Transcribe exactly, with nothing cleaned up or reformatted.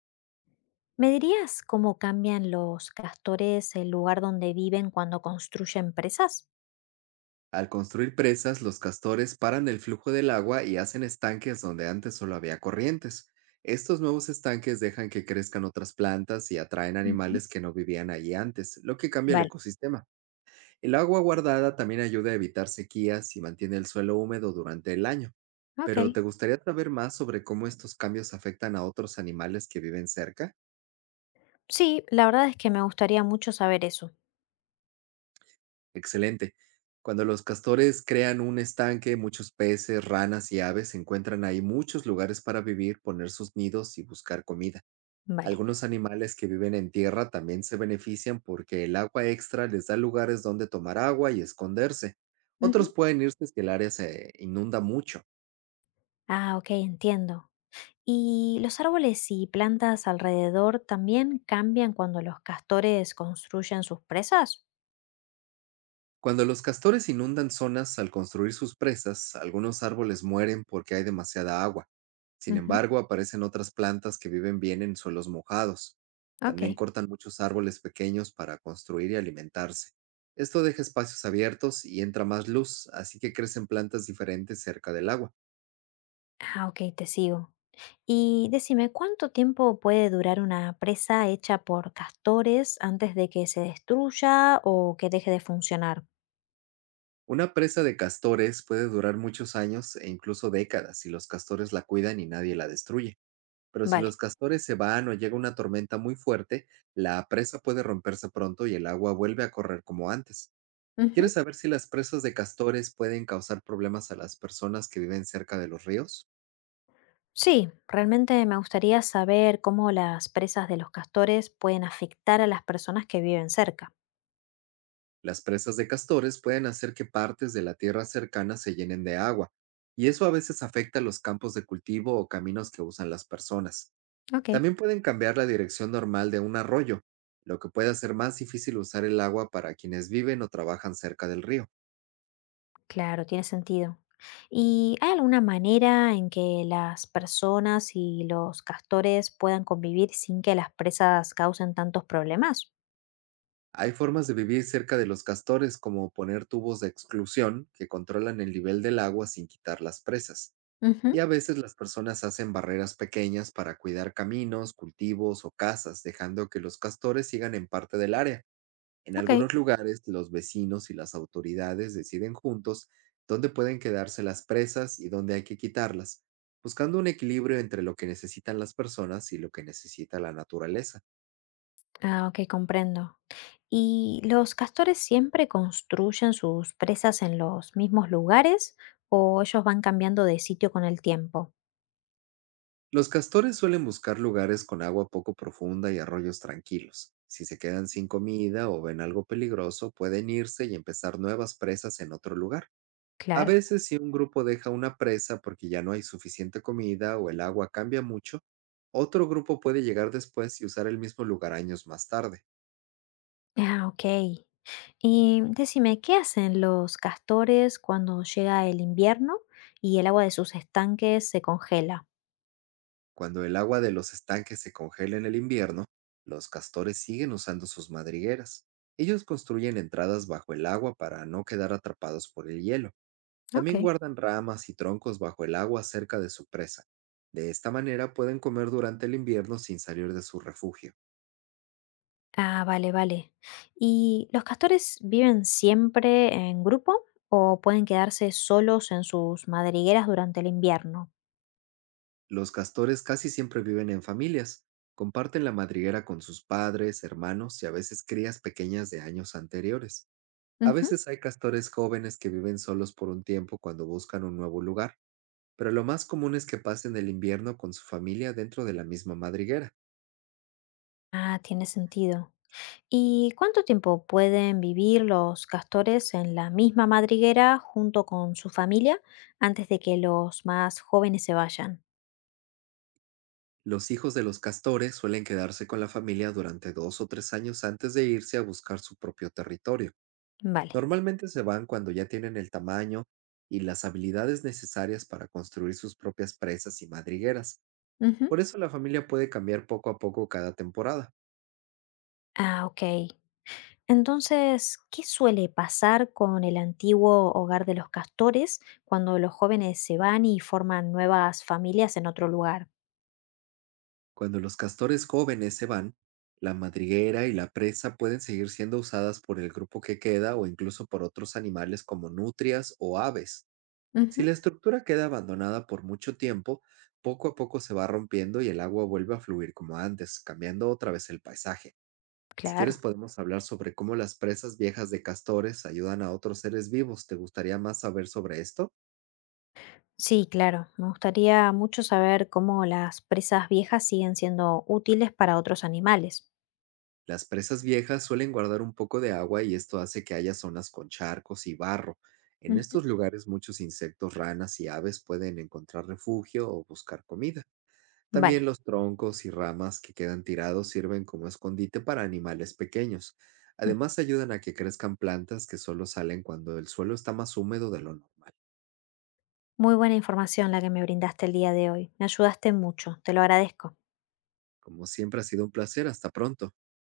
¿Me dirías cómo cambian los castores el lugar donde viven cuando construyen presas? Al construir presas, los castores paran el flujo del agua y hacen estanques donde antes solo había corrientes. Estos nuevos estanques dejan que crezcan otras plantas y atraen Ujú. animales que no vivían allí antes, lo que cambia el Vale, ecosistema. El agua guardada también ayuda a evitar sequías y mantiene el suelo húmedo durante el año. ok. Pero ¿te gustaría saber más sobre cómo estos cambios afectan a otros animales que viven cerca? Sí, la verdad es que me gustaría mucho saber eso. Excelente. Cuando los castores crean un estanque, muchos peces, ranas y aves encuentran ahí muchos lugares para vivir, poner sus nidos y buscar comida. Vale. Algunos animales que viven en tierra también se benefician porque el agua extra les da lugares donde tomar agua y esconderse. Ujú. Otros pueden irse si el área se inunda mucho. Ah, ok, entiendo. ¿Y los árboles y plantas alrededor también cambian cuando los castores construyen sus presas? Cuando los castores inundan zonas al construir sus presas, algunos árboles mueren porque hay demasiada agua. Sin Ujú, embargo, aparecen otras plantas que viven bien en suelos mojados. ok. También cortan muchos árboles pequeños para construir y alimentarse. Esto deja espacios abiertos y entra más luz, así que crecen plantas diferentes cerca del agua. Ah, ok, te sigo. Y decime, ¿cuánto tiempo puede durar una presa hecha por castores antes de que se destruya o que deje de funcionar? Una presa de castores puede durar muchos años e incluso décadas si los castores la cuidan y nadie la destruye. Pero si Vale. los castores se van o llega una tormenta muy fuerte, la presa puede romperse pronto y el agua vuelve a correr como antes. Ujú. ¿Quieres saber si las presas de castores pueden causar problemas a las personas que viven cerca de los ríos? Sí, realmente me gustaría saber cómo las presas de los castores pueden afectar a las personas que viven cerca. Las presas de castores pueden hacer que partes de la tierra cercana se llenen de agua, y eso a veces afecta los campos de cultivo o caminos que usan las personas. Ok. También pueden cambiar la dirección normal de un arroyo, lo que puede hacer más difícil usar el agua para quienes viven o trabajan cerca del río. Claro, tiene sentido. ¿Y hay alguna manera en que las personas y los castores puedan convivir sin que las presas causen tantos problemas? Hay formas de vivir cerca de los castores, como poner tubos de exclusión que controlan el nivel del agua sin quitar las presas. Y Ujú, a veces las personas hacen barreras pequeñas para cuidar caminos, cultivos o casas, dejando que los castores sigan en parte del área. En ok. algunos lugares, los vecinos y las autoridades deciden juntos dónde pueden quedarse las presas y dónde hay que quitarlas, buscando un equilibrio entre lo que necesitan las personas y lo que necesita la naturaleza. Ah, ok, comprendo. ¿Y los castores siempre construyen sus presas en los mismos lugares o ellos van cambiando de sitio con el tiempo? Los castores suelen buscar lugares con agua poco profunda y arroyos tranquilos. Si se quedan sin comida o ven algo peligroso, pueden irse y empezar nuevas presas en otro lugar. A Claro. veces, si un grupo deja una presa porque ya no hay suficiente comida o el agua cambia mucho, otro grupo puede llegar después y usar el mismo lugar años más tarde. Ah, ok. Y decime, ¿qué hacen los castores cuando llega el invierno y el agua de sus estanques se congela? Cuando el agua de los estanques se congela en el invierno, los castores siguen usando sus madrigueras. Ellos construyen entradas bajo el agua para no quedar atrapados por el hielo. Ok. También guardan ramas y troncos bajo el agua cerca de su presa. De esta manera pueden comer durante el invierno sin salir de su refugio. Ah, vale, vale. ¿Y los castores viven siempre en grupo o pueden quedarse solos en sus madrigueras durante el invierno? Los castores casi siempre viven en familias. Comparten la madriguera con sus padres, hermanos y a veces crías pequeñas de años anteriores. A Ujú. veces hay castores jóvenes que viven solos por un tiempo cuando buscan un nuevo lugar, pero lo más común es que pasen el invierno con su familia dentro de la misma madriguera. Ah, tiene sentido. ¿Y cuánto tiempo pueden vivir los castores en la misma madriguera junto con su familia antes de que los más jóvenes se vayan? Los hijos de los castores suelen quedarse con la familia durante dos o tres años antes de irse a buscar su propio territorio. Vale. Normalmente se van cuando ya tienen el tamaño y las habilidades necesarias para construir sus propias presas y madrigueras. Ujú. Por eso la familia puede cambiar poco a poco cada temporada. Ah, ok. Entonces, ¿qué suele pasar con el antiguo hogar de los castores cuando los jóvenes se van y forman nuevas familias en otro lugar? Cuando los castores jóvenes se van, la madriguera y la presa pueden seguir siendo usadas por el grupo que queda o incluso por otros animales como nutrias o aves. Si Ujú. la estructura queda abandonada por mucho tiempo, poco a poco se va rompiendo y el agua vuelve a fluir como antes, cambiando otra vez el paisaje. Si quieres Claro. podemos hablar sobre cómo las presas viejas de castores ayudan a otros seres vivos. ¿Te gustaría más saber sobre esto? Sí, claro. Me gustaría mucho saber cómo las presas viejas siguen siendo útiles para otros animales. Las presas viejas suelen guardar un poco de agua y esto hace que haya zonas con charcos y barro. En Ujú. estos lugares muchos insectos, ranas y aves pueden encontrar refugio o buscar comida. También Vale. los troncos y ramas que quedan tirados sirven como escondite para animales pequeños. Además ayudan a que crezcan plantas que solo salen cuando el suelo está más húmedo de lo normal. Muy buena información la que me brindaste el día de hoy. Me ayudaste mucho, te lo agradezco. Como siempre ha sido un placer, hasta pronto.